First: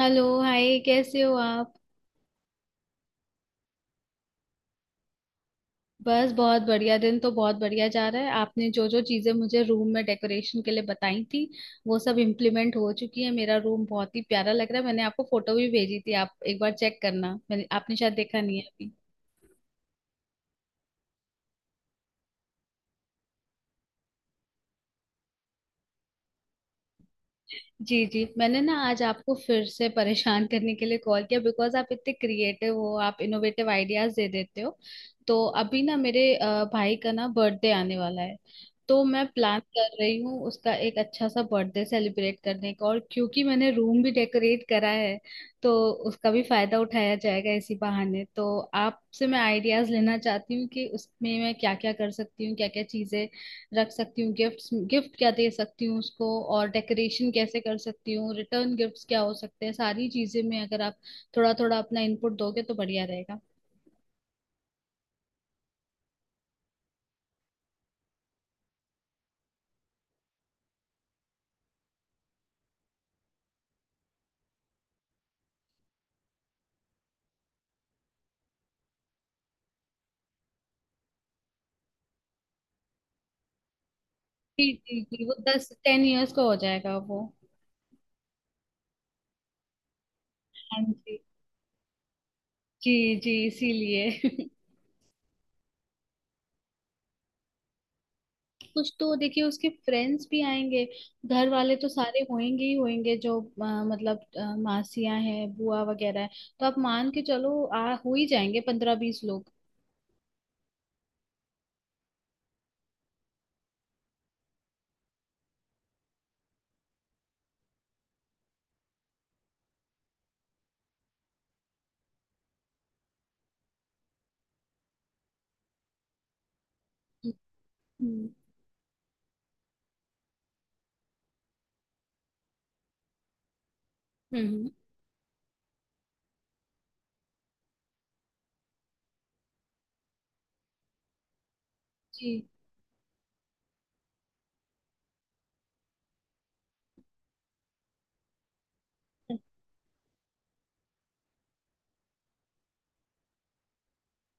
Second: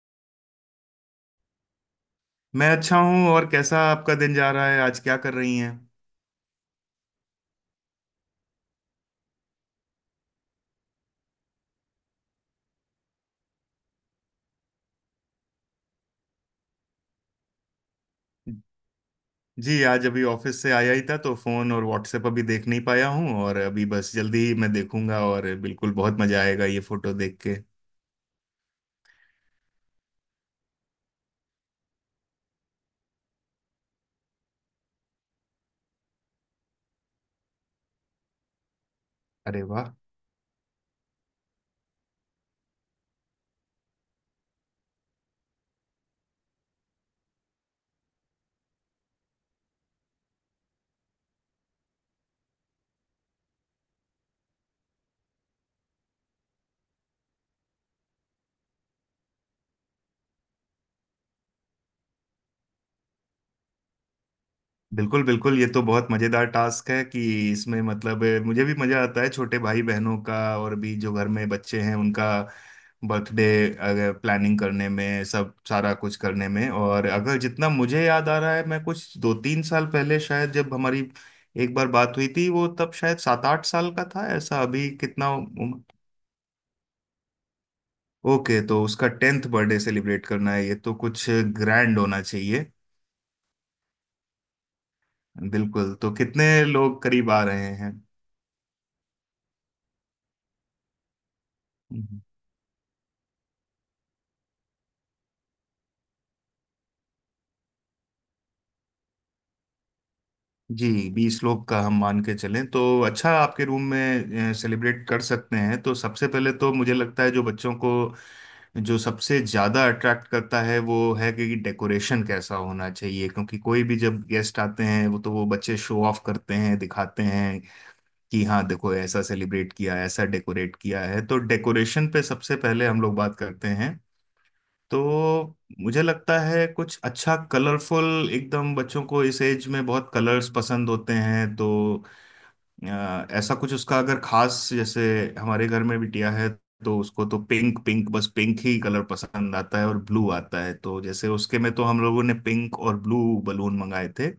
Hello. Hi, कैसे हो आप? मैं अच्छा हूँ। और कैसा आपका दिन जा रहा है, आज क्या कर रही हैं। बस बहुत बढ़िया। दिन तो बहुत बढ़िया जा रहा है। आपने जो जो चीजें मुझे रूम में डेकोरेशन के लिए बताई थी वो सब इम्प्लीमेंट हो चुकी है। मेरा रूम बहुत ही प्यारा लग रहा है। मैंने आपको फोटो भी भेजी थी, आप एक बार चेक करना। मैंने आपने शायद देखा नहीं है। जी आज अभी ऑफिस से आया ही था तो फोन और व्हाट्सएप अभी देख नहीं पाया हूँ। और अभी बस जल्दी ही मैं देखूंगा, और बिल्कुल बहुत मजा आएगा ये फोटो देख के। जी जी, मैंने ना आज आपको फिर से परेशान करने के लिए कॉल किया बिकॉज आप इतने क्रिएटिव हो, आप इनोवेटिव आइडियाज दे देते हो। तो अभी ना मेरे भाई का ना बर्थडे आने वाला है। तो मैं प्लान अरे कर वाह। रही हूँ उसका एक अच्छा सा बर्थडे सेलिब्रेट करने का, और क्योंकि मैंने रूम भी डेकोरेट करा है तो उसका भी फायदा उठाया जाएगा इसी बहाने। तो आपसे मैं आइडियाज लेना चाहती हूँ कि उसमें मैं क्या क्या कर सकती हूँ, क्या क्या चीजें रख सकती हूँ, गिफ्ट्स, गिफ्ट क्या दे सकती हूँ उसको, और डेकोरेशन कैसे कर सकती हूँ, रिटर्न गिफ्ट्स क्या हो सकते हैं। सारी चीजें में अगर आप थोड़ा थोड़ा अपना इनपुट दोगे तो बढ़िया रहेगा। बिल्कुल बिल्कुल, ये तो बहुत मजेदार टास्क है कि इसमें मतलब मुझे भी मजा आता है छोटे भाई बहनों का और भी जो घर में बच्चे हैं उनका बर्थडे अगर प्लानिंग करने में, सब सारा कुछ करने में। और अगर जितना मुझे याद आ रहा है, मैं कुछ 2-3 साल पहले शायद जब हमारी एक बार बात हुई थी, वो तब शायद 7-8 साल का था ऐसा। जी अभी जी जी, कितना वो 10 उम्र। 10 इयर्स का हो जाएगा वो। ओके तो उसका 10th बर्थडे सेलिब्रेट करना है, ये हाँ तो जी। कुछ ग्रैंड होना चाहिए। जी जी, इसीलिए। बिल्कुल, तो कितने लोग करीब आ रहे कुछ तो देखिए उसके फ्रेंड्स भी आएंगे, घर वाले तो सारे हैं। होंगे ही होंगे, जो मतलब मासियां हैं, बुआ वगैरह है। तो आप मान के चलो आ हो ही जाएंगे 15-20 लोग। जी 20 लोग का हम मान के चलें तो अच्छा, आपके रूम में सेलिब्रेट कर सकते हैं। तो सबसे पहले तो मुझे लगता है जो बच्चों को जो सबसे ज़्यादा अट्रैक्ट करता है वो है कि डेकोरेशन कैसा होना चाहिए, क्योंकि कोई भी जब गेस्ट आते हैं वो तो वो बच्चे शो ऑफ करते हैं, दिखाते हम्म। हैं हम्म। कि हाँ देखो ऐसा सेलिब्रेट किया, ऐसा डेकोरेट किया है। तो डेकोरेशन पे सबसे पहले हम लोग बात करते हैं। हम्म। हम्म। तो मुझे लगता है कुछ अच्छा कलरफुल एकदम, बच्चों को इस एज में बहुत कलर्स पसंद होते हैं। तो जी। अ, ऐसा कुछ उसका अगर खास, जैसे हमारे घर में बिटिया है तो उसको तो पिंक पिंक बस पिंक ही कलर पसंद आता है और ब्लू आता है। तो जैसे उसके में तो हम लोगों ने पिंक और ब्लू बलून मंगाए थे।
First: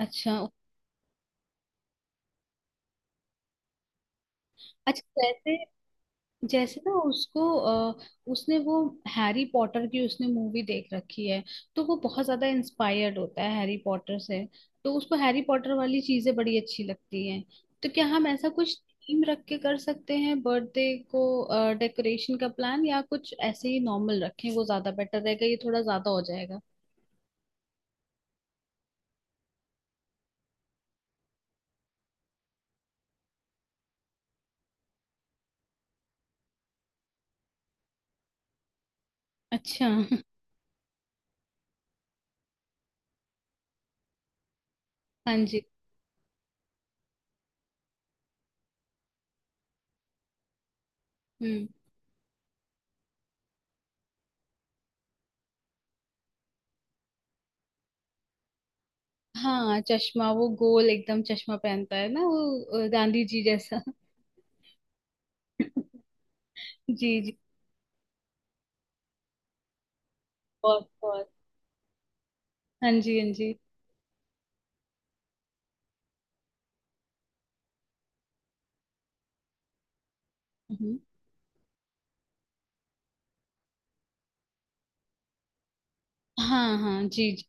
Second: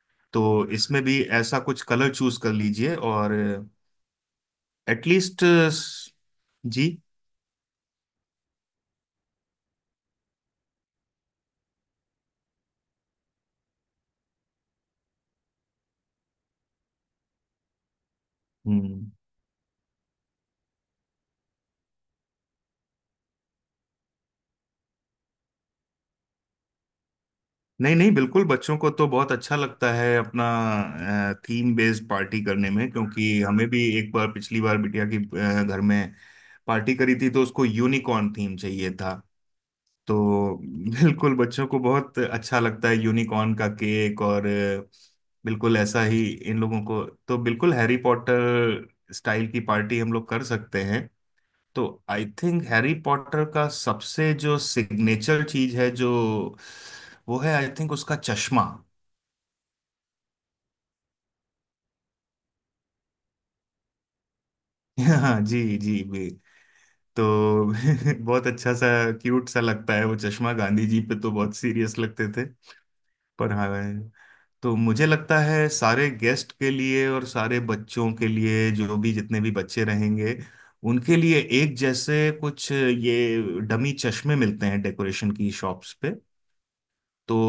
अच्छा। तो इसमें भी ऐसा कुछ कलर चूज कर लीजिए। और अच्छा, एटलीस्ट जैसे। जैसे ना जी। उसको उसने वो हैरी पॉटर की उसने मूवी देख रखी है, तो वो बहुत ज्यादा इंस्पायर्ड होता है हैरी पॉटर से। तो उसको हैरी पॉटर वाली चीजें बड़ी अच्छी लगती हैं। तो क्या हम ऐसा कुछ हम्म। थीम रख के कर सकते हैं बर्थडे को, डेकोरेशन का प्लान? या कुछ ऐसे ही नॉर्मल रखें, वो ज्यादा बेटर रहेगा, ये थोड़ा ज्यादा हो जाएगा? नहीं नहीं, बिल्कुल बच्चों को तो बहुत अच्छा लगता है अपना थीम बेस्ड पार्टी करने में। क्योंकि हमें भी एक बार पिछली बार बिटिया की घर में पार्टी करी थी तो उसको यूनिकॉर्न थीम चाहिए था। अच्छा। तो बिल्कुल बच्चों को बहुत अच्छा लगता है यूनिकॉर्न का केक। और हाँ जी। बिल्कुल ऐसा ही इन लोगों को तो बिल्कुल हैरी पॉटर स्टाइल की पार्टी हम लोग कर सकते हैं। हम्म। तो आई थिंक हैरी पॉटर का सबसे जो सिग्नेचर चीज है जो, वो है आई थिंक उसका चश्मा। हाँ, चश्मा, वो गोल एकदम चश्मा पहनता है ना वो, गांधी जी जैसा। हाँ जी जी, जी भी। तो जी। बहुत अच्छा सा क्यूट सा लगता है वो चश्मा। गांधी बहुत जी पे बहुत। तो बहुत सीरियस लगते थे, हाँ जी, हाँ जी। पर हाँ। तो मुझे लगता है सारे गेस्ट के लिए और सारे बच्चों के लिए, जो भी जितने भी बच्चे रहेंगे हम्म। उनके लिए एक जैसे कुछ ये डमी चश्मे मिलते हैं डेकोरेशन की शॉप्स पे, हाँ हाँ जी तो जी।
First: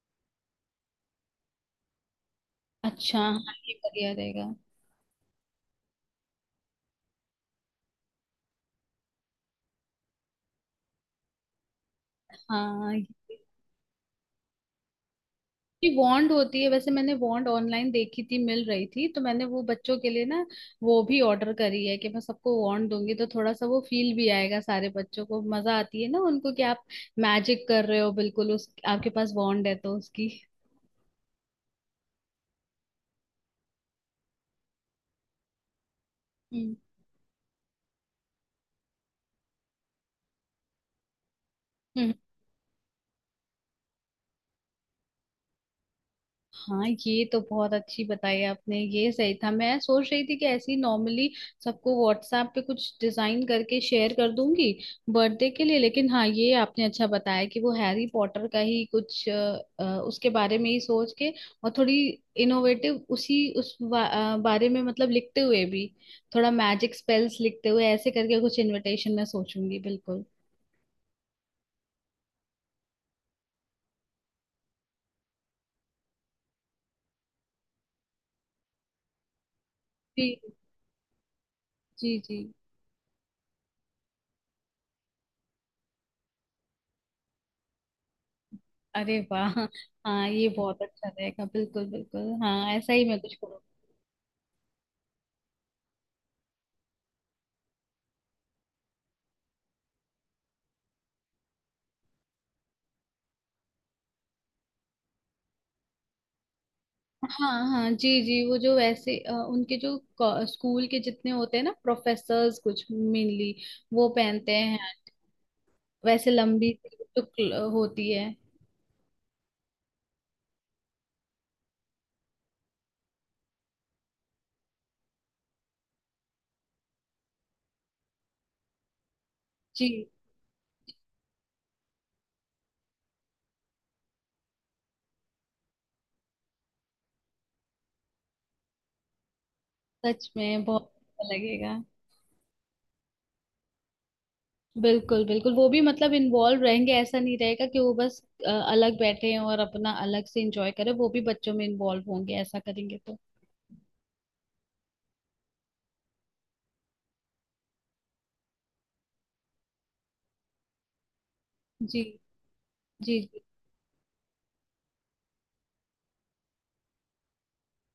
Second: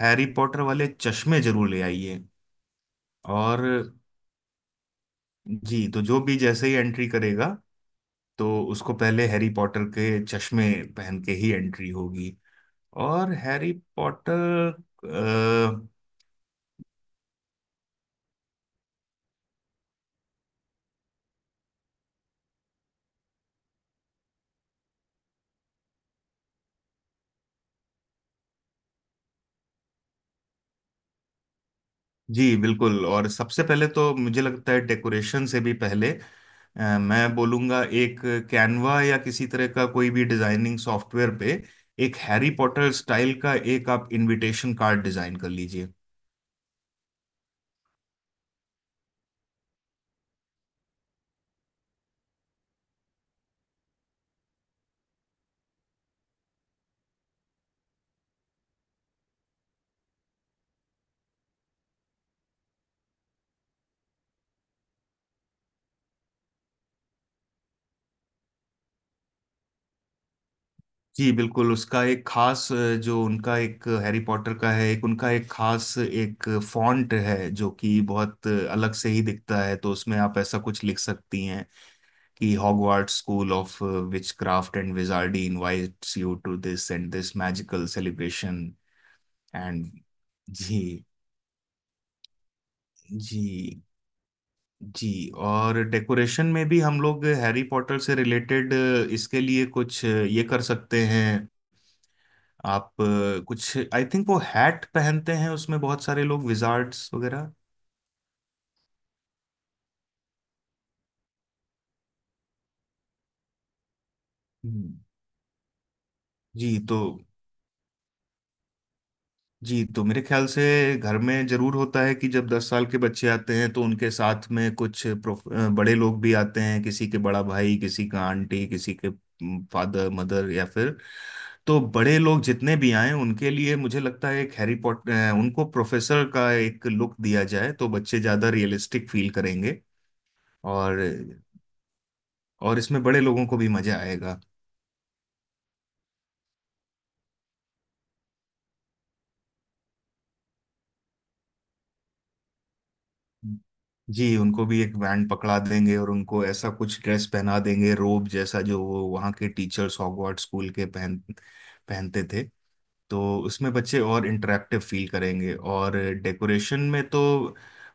हैरी पॉटर वाले चश्मे जरूर ले आइए। अच्छा, हाँ, और ये बढ़िया रहेगा। जी, तो जो भी जैसे ही एंट्री करेगा तो उसको पहले हैरी पॉटर के चश्मे पहन के ही एंट्री होगी। हाँ। और ये हैरी पॉटर अ, ये वॉन्ड होती है। वैसे मैंने वॉन्ड ऑनलाइन देखी थी, मिल रही थी, तो मैंने वो बच्चों के लिए ना वो भी ऑर्डर करी है। कि मैं सबको वॉन्ड दूंगी तो थोड़ा सा वो फील भी आएगा। सारे बच्चों को मजा आती है ना उनको कि आप मैजिक कर रहे हो, बिल्कुल उस आपके पास वॉन्ड है तो उसकी। जी बिल्कुल। और सबसे पहले तो मुझे लगता है डेकोरेशन से भी पहले, हम्म। मैं बोलूँगा एक कैनवा या किसी तरह का कोई भी डिजाइनिंग सॉफ्टवेयर पे एक हैरी पॉटर स्टाइल का एक आप इनविटेशन कार्ड डिजाइन कर लीजिए। हाँ, ये तो बहुत अच्छी बताई आपने, ये सही था। मैं सोच रही थी कि ऐसे ही नॉर्मली सबको व्हाट्सएप पे कुछ डिजाइन करके शेयर कर दूंगी बर्थडे के लिए। लेकिन हाँ, ये आपने अच्छा बताया कि वो हैरी पॉटर का ही कुछ, उसके बारे में ही सोच के, और थोड़ी इनोवेटिव उसी बारे में, मतलब लिखते हुए भी थोड़ा मैजिक स्पेल्स लिखते हुए, ऐसे करके कुछ इनविटेशन मैं सोचूंगी, बिल्कुल। जी बिल्कुल, उसका एक खास जो उनका एक हैरी पॉटर का है, एक उनका एक खास एक फॉन्ट है जो कि बहुत अलग से ही दिखता है, तो उसमें आप जी ऐसा कुछ लिख सकती हैं जी जी। कि Hogwarts school of witchcraft and wizardry invites you to this and this magical celebration अरे वाह! एंड। हाँ ये बहुत जी अच्छा रहेगा, बिल्कुल बिल्कुल, हाँ ऐसा ही मैं कुछ करूंगी। जी जी। और डेकोरेशन में भी हम लोग हैरी पॉटर से रिलेटेड इसके लिए कुछ ये कर सकते हैं। आप कुछ आई थिंक वो हैट पहनते हैं उसमें, बहुत सारे लोग विजार्ड्स हाँ वगैरह। हाँ जी जी, वो जो वैसे उनके जो स्कूल के जितने होते हैं ना प्रोफेसर्स, कुछ मेनली वो पहनते हैं, हम्म, वैसे जी लंबी सी तो। जो होती है। जी तो मेरे ख्याल से घर में जरूर होता है कि जब 10 साल के बच्चे आते हैं तो उनके साथ में कुछ बड़े लोग भी आते हैं, किसी के बड़ा भाई, किसी का आंटी, किसी के जी। फादर मदर या फिर। तो बड़े लोग जितने भी आए उनके लिए मुझे लगता है एक हैरी पॉटर उनको प्रोफेसर का एक लुक दिया जाए, तो बच्चे ज्यादा रियलिस्टिक फील करेंगे। सच में बहुत और अच्छा लगेगा, और इसमें बड़े लोगों को भी मजा आएगा। बिल्कुल बिल्कुल। वो भी मतलब इन्वॉल्व रहेंगे, ऐसा नहीं रहेगा कि वो बस अलग बैठे हैं और अपना अलग से इंजॉय करें। वो भी बच्चों में इन्वॉल्व होंगे, ऐसा करेंगे तो। जी उनको भी एक बैंड पकड़ा देंगे और उनको ऐसा कुछ ड्रेस पहना देंगे रोब जैसा, जो वो वहाँ के टीचर्स हॉगवर्ट्स स्कूल के पहन जी पहनते थे। जी तो जी। उसमें बच्चे और इंटरेक्टिव फील करेंगे। और डेकोरेशन में तो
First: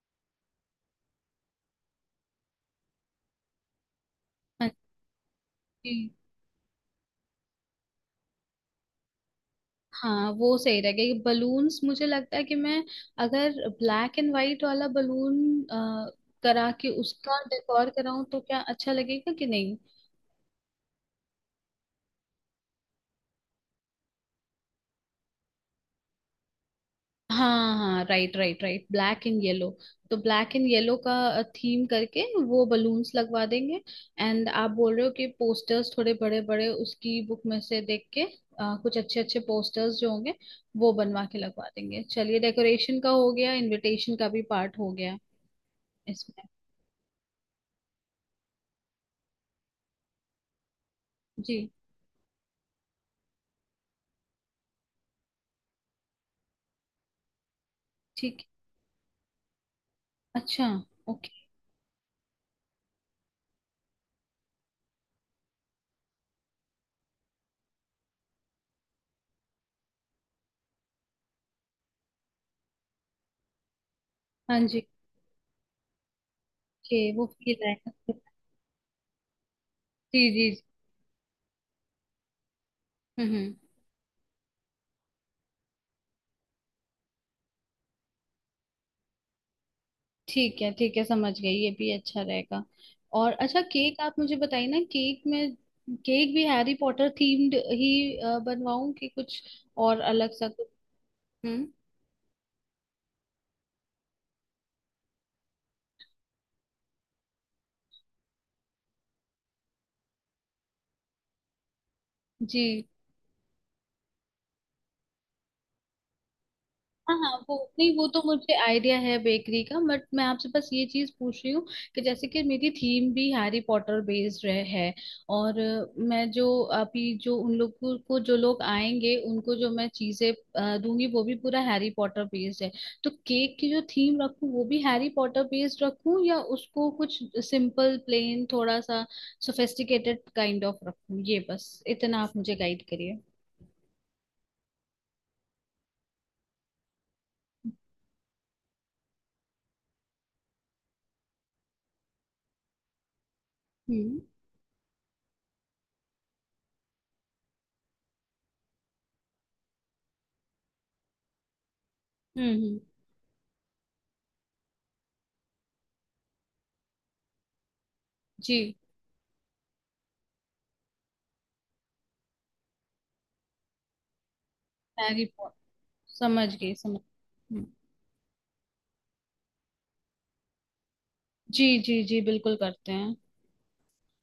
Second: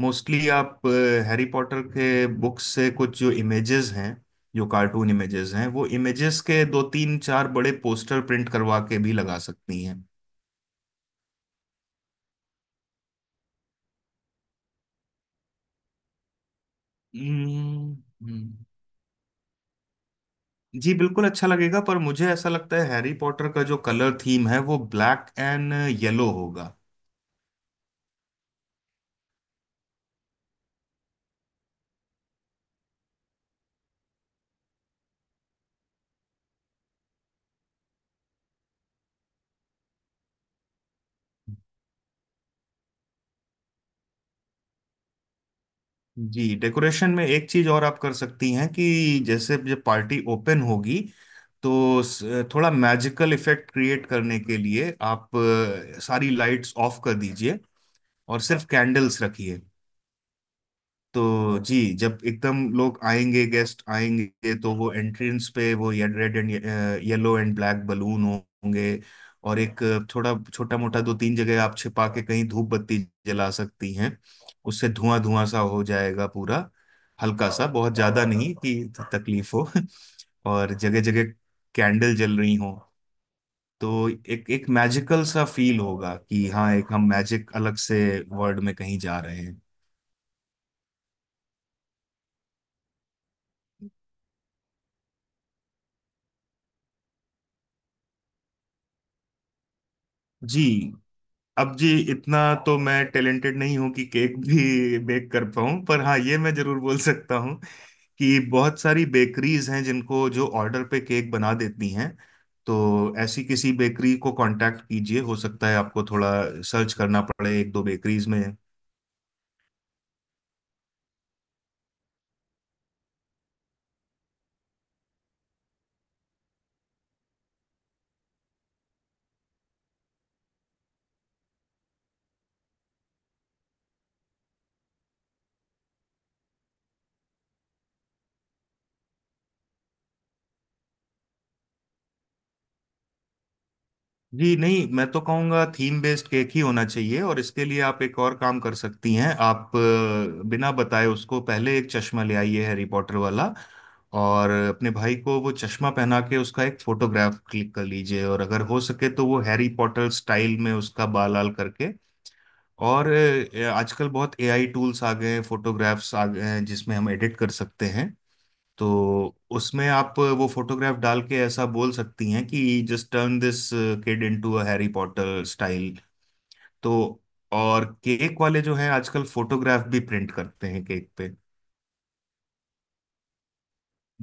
मोस्टली आप हैरी पॉटर के बुक्स से कुछ जो इमेजेस हैं, जो हाँ कार्टून इमेजेस हैं, वो जी। इमेजेस के दो तीन चार बड़े पोस्टर प्रिंट करवा के भी लगा सकती हैं। हाँ, वो सही रहेगा। ये बलून्स मुझे लगता है कि मैं अगर ब्लैक एंड व्हाइट वाला बलून करा के उसका डेकोर हम्म। कराऊं तो क्या हम्म। अच्छा लगेगा कि नहीं? जी बिल्कुल अच्छा लगेगा, पर मुझे ऐसा लगता है हैरी पॉटर का जो कलर थीम है वो ब्लैक एंड येलो होगा। हाँ हाँ, right right right, black and yellow. तो ब्लैक एंड येलो का थीम करके वो बलून्स लगवा देंगे। एंड आप बोल रहे हो कि पोस्टर्स थोड़े बड़े बड़े उसकी बुक में से देख के कुछ अच्छे अच्छे पोस्टर्स जो होंगे वो बनवा के लगवा देंगे। चलिए, डेकोरेशन का हो गया, इनविटेशन का भी पार्ट हो गया इसमें। जी डेकोरेशन में एक चीज और आप कर सकती हैं कि जैसे जब पार्टी ओपन होगी जी। तो थोड़ा मैजिकल इफेक्ट क्रिएट करने के लिए आप सारी लाइट्स ऑफ कर दीजिए ठीक और है। सिर्फ कैंडल्स रखिए। अच्छा। ओके। तो जी जब एकदम लोग आएंगे, गेस्ट आएंगे, तो वो एंट्रेंस पे वो ये, red and yellow and black balloon होंगे। और एक थोड़ा छोटा मोटा दो तीन जगह आप छिपा के कहीं धूप बत्ती जला सकती हैं। हाँ जी। उससे धुआं धुआं सा हो जाएगा पूरा, ओके, वो हल्का फील सा, बहुत आएगा। ज्यादा नहीं कि तकलीफ हो। जी जी जी। और जगह जगह कैंडल जल रही हो हम्म। तो एक एक मैजिकल सा फील होगा कि हाँ एक हम मैजिक अलग से वर्ल्ड में कहीं जा रहे हैं। ठीक है ठीक है, समझ गई, ये भी अच्छा रहेगा। और अच्छा, केक आप मुझे बताइए ना, केक में केक भी हैरी पॉटर थीम्ड ही बनवाऊं कि कुछ और अलग सा जी। कुछ? हम्म। अब जी इतना तो मैं टैलेंटेड नहीं हूं कि केक भी बेक कर पाऊं, पर हाँ ये मैं जरूर बोल सकता हूं कि बहुत सारी बेकरीज हैं जिनको जो ऑर्डर पे केक बना देती हैं। जी। तो ऐसी किसी बेकरी को कांटेक्ट कीजिए, हो सकता है आपको थोड़ा सर्च हाँ करना हाँ, वो पड़े एक दो नहीं, वो तो बेकरीज में। मुझे आइडिया है बेकरी का। बट मैं आपसे बस ये चीज पूछ रही हूँ कि जैसे कि मेरी थीम भी हैरी पॉटर बेस्ड रह है, और मैं जो अभी जो उन लोगों को जो लोग आएंगे उनको जो मैं चीजें दूंगी वो भी पूरा हैरी पॉटर बेस्ड है, तो केक की जो थीम रखूँ वो भी हैरी पॉटर बेस्ड रखूँ या उसको कुछ सिंपल प्लेन थोड़ा सा सोफेस्टिकेटेड काइंड ऑफ रखूँ? ये बस इतना आप मुझे गाइड करिए। जी नहीं, मैं तो कहूँगा थीम बेस्ड केक ही होना चाहिए। और इसके लिए आप एक और काम कर सकती हैं, आप बिना बताए उसको पहले एक चश्मा ले आइए हैरी पॉटर वाला। हम्म। और अपने भाई को वो चश्मा पहना के उसका एक फोटोग्राफ क्लिक कर लीजिए, और अगर हो सके तो वो हैरी पॉटर स्टाइल में उसका बाल लाल करके। हम्म। हम्म। और आजकल बहुत एआई टूल्स आ गए हैं, फोटोग्राफ्स आ गए हैं जिसमें हम एडिट कर सकते हैं। जी। तो उसमें आप वो फोटोग्राफ डाल के ऐसा बोल सकती हैं कि just turn this kid into a Harry Harry Potter style. समझ गई तो समझ हम्म। और केक वाले जो हैं आजकल फोटोग्राफ भी प्रिंट करते हैं केक पे। जी जी जी, बिल्कुल करते हैं।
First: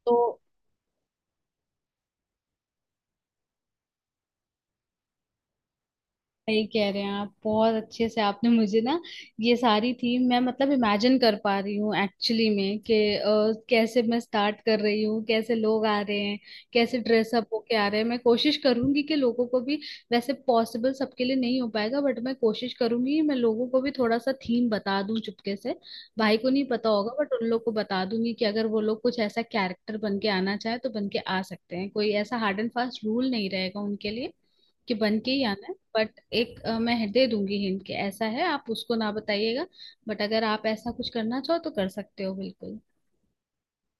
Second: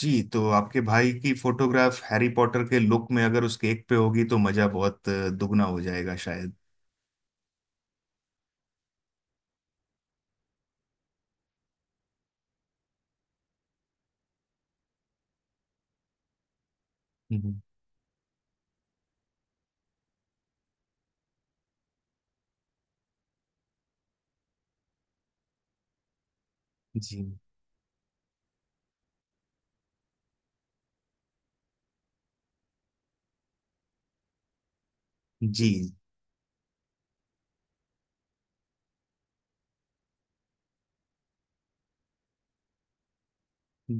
जी तो तो आपके भाई की फोटोग्राफ हैरी पॉटर के लुक में अगर उस केक पे होगी तो मजा बहुत दुगना हो जाएगा शायद। सही कह रहे हैं आप, बहुत अच्छे से आपने मुझे ना ये सारी थीम मैं मतलब इमेजिन कर पा रही हूँ एक्चुअली में कि कैसे मैं स्टार्ट कर रही हूँ, कैसे लोग आ रहे हैं, कैसे ड्रेसअप हम्म, होके आ रहे हैं। मैं कोशिश करूंगी कि लोगों को भी वैसे पॉसिबल सबके लिए नहीं हो पाएगा, बट मैं कोशिश करूंगी मैं लोगों को भी थोड़ा सा थीम बता दूं चुपके से। भाई को नहीं पता होगा, बट जी उन लोग को बता दूंगी कि अगर वो लोग कुछ ऐसा कैरेक्टर बन के आना चाहे तो बन के आ सकते हैं। कोई ऐसा हार्ड एंड फास्ट रूल नहीं रहेगा उनके लिए कि बन के ही आना जी है। बट एक मैं दे दूंगी हिंट के ऐसा है, आप उसको ना बताइएगा, बट अगर आप ऐसा कुछ करना चाहो तो कर सकते हो, बिल्कुल।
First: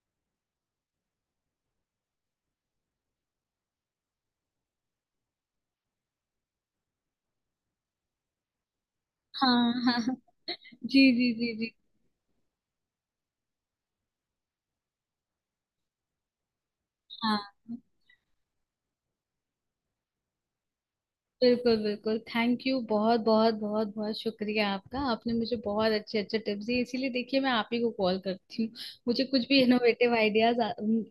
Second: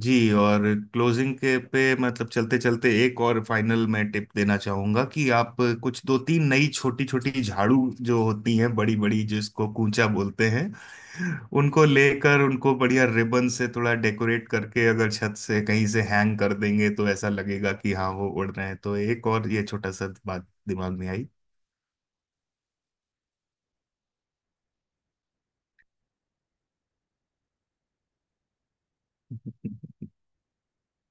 जी। और क्लोजिंग के पे मतलब चलते चलते एक और फाइनल मैं टिप देना चाहूंगा कि आप कुछ दो तीन नई छोटी छोटी झाड़ू जो होती हैं बड़ी बड़ी जिसको हाँ हाँ कूंचा हाँ। बोलते हैं, जी जी जी जी। उनको लेकर उनको बढ़िया रिबन से थोड़ा डेकोरेट करके अगर छत से कहीं से हैंग कर देंगे तो ऐसा हाँ, लगेगा कि हाँ वो उड़ रहे हैं। तो एक और ये छोटा सा बात दिमाग में बिल्कुल बिल्कुल, थैंक यू, बहुत बहुत बहुत बहुत शुक्रिया आपका। आपने मुझे बहुत अच्छे अच्छे टिप्स दिए, इसीलिए देखिए मैं आप ही को कॉल करती हूँ। मुझे कुछ भी आई। इनोवेटिव आइडियाज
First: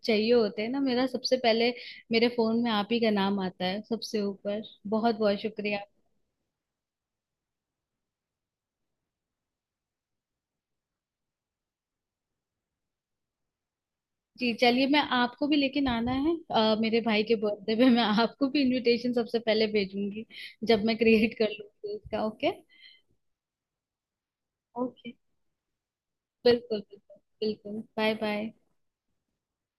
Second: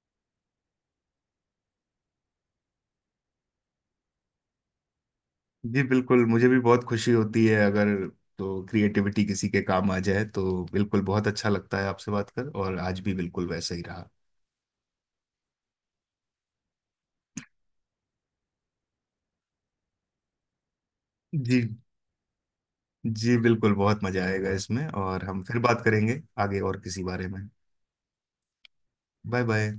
चाहिए होते हैं ना, मेरा सबसे पहले मेरे फोन में आप ही का नाम आता है सबसे ऊपर। बहुत बहुत शुक्रिया। जी बिल्कुल, मुझे भी बहुत खुशी होती है अगर तो क्रिएटिविटी किसी के काम आ जाए तो बिल्कुल। बहुत अच्छा लगता है आपसे बात कर, और आज भी बिल्कुल वैसा ही रहा। जी चलिए, मैं आपको भी लेकिन आना है, मेरे भाई के बर्थडे पे मैं आपको भी इनविटेशन सबसे पहले भेजूंगी जब मैं क्रिएट कर जी। लूंगी इसका। ओके। जी बिल्कुल, बहुत मजा आएगा इसमें। ओके, और हम फिर बात करेंगे आगे बिल्कुल और किसी बिल्कुल बारे में। बिल्कुल। Bye bye. Bye bye.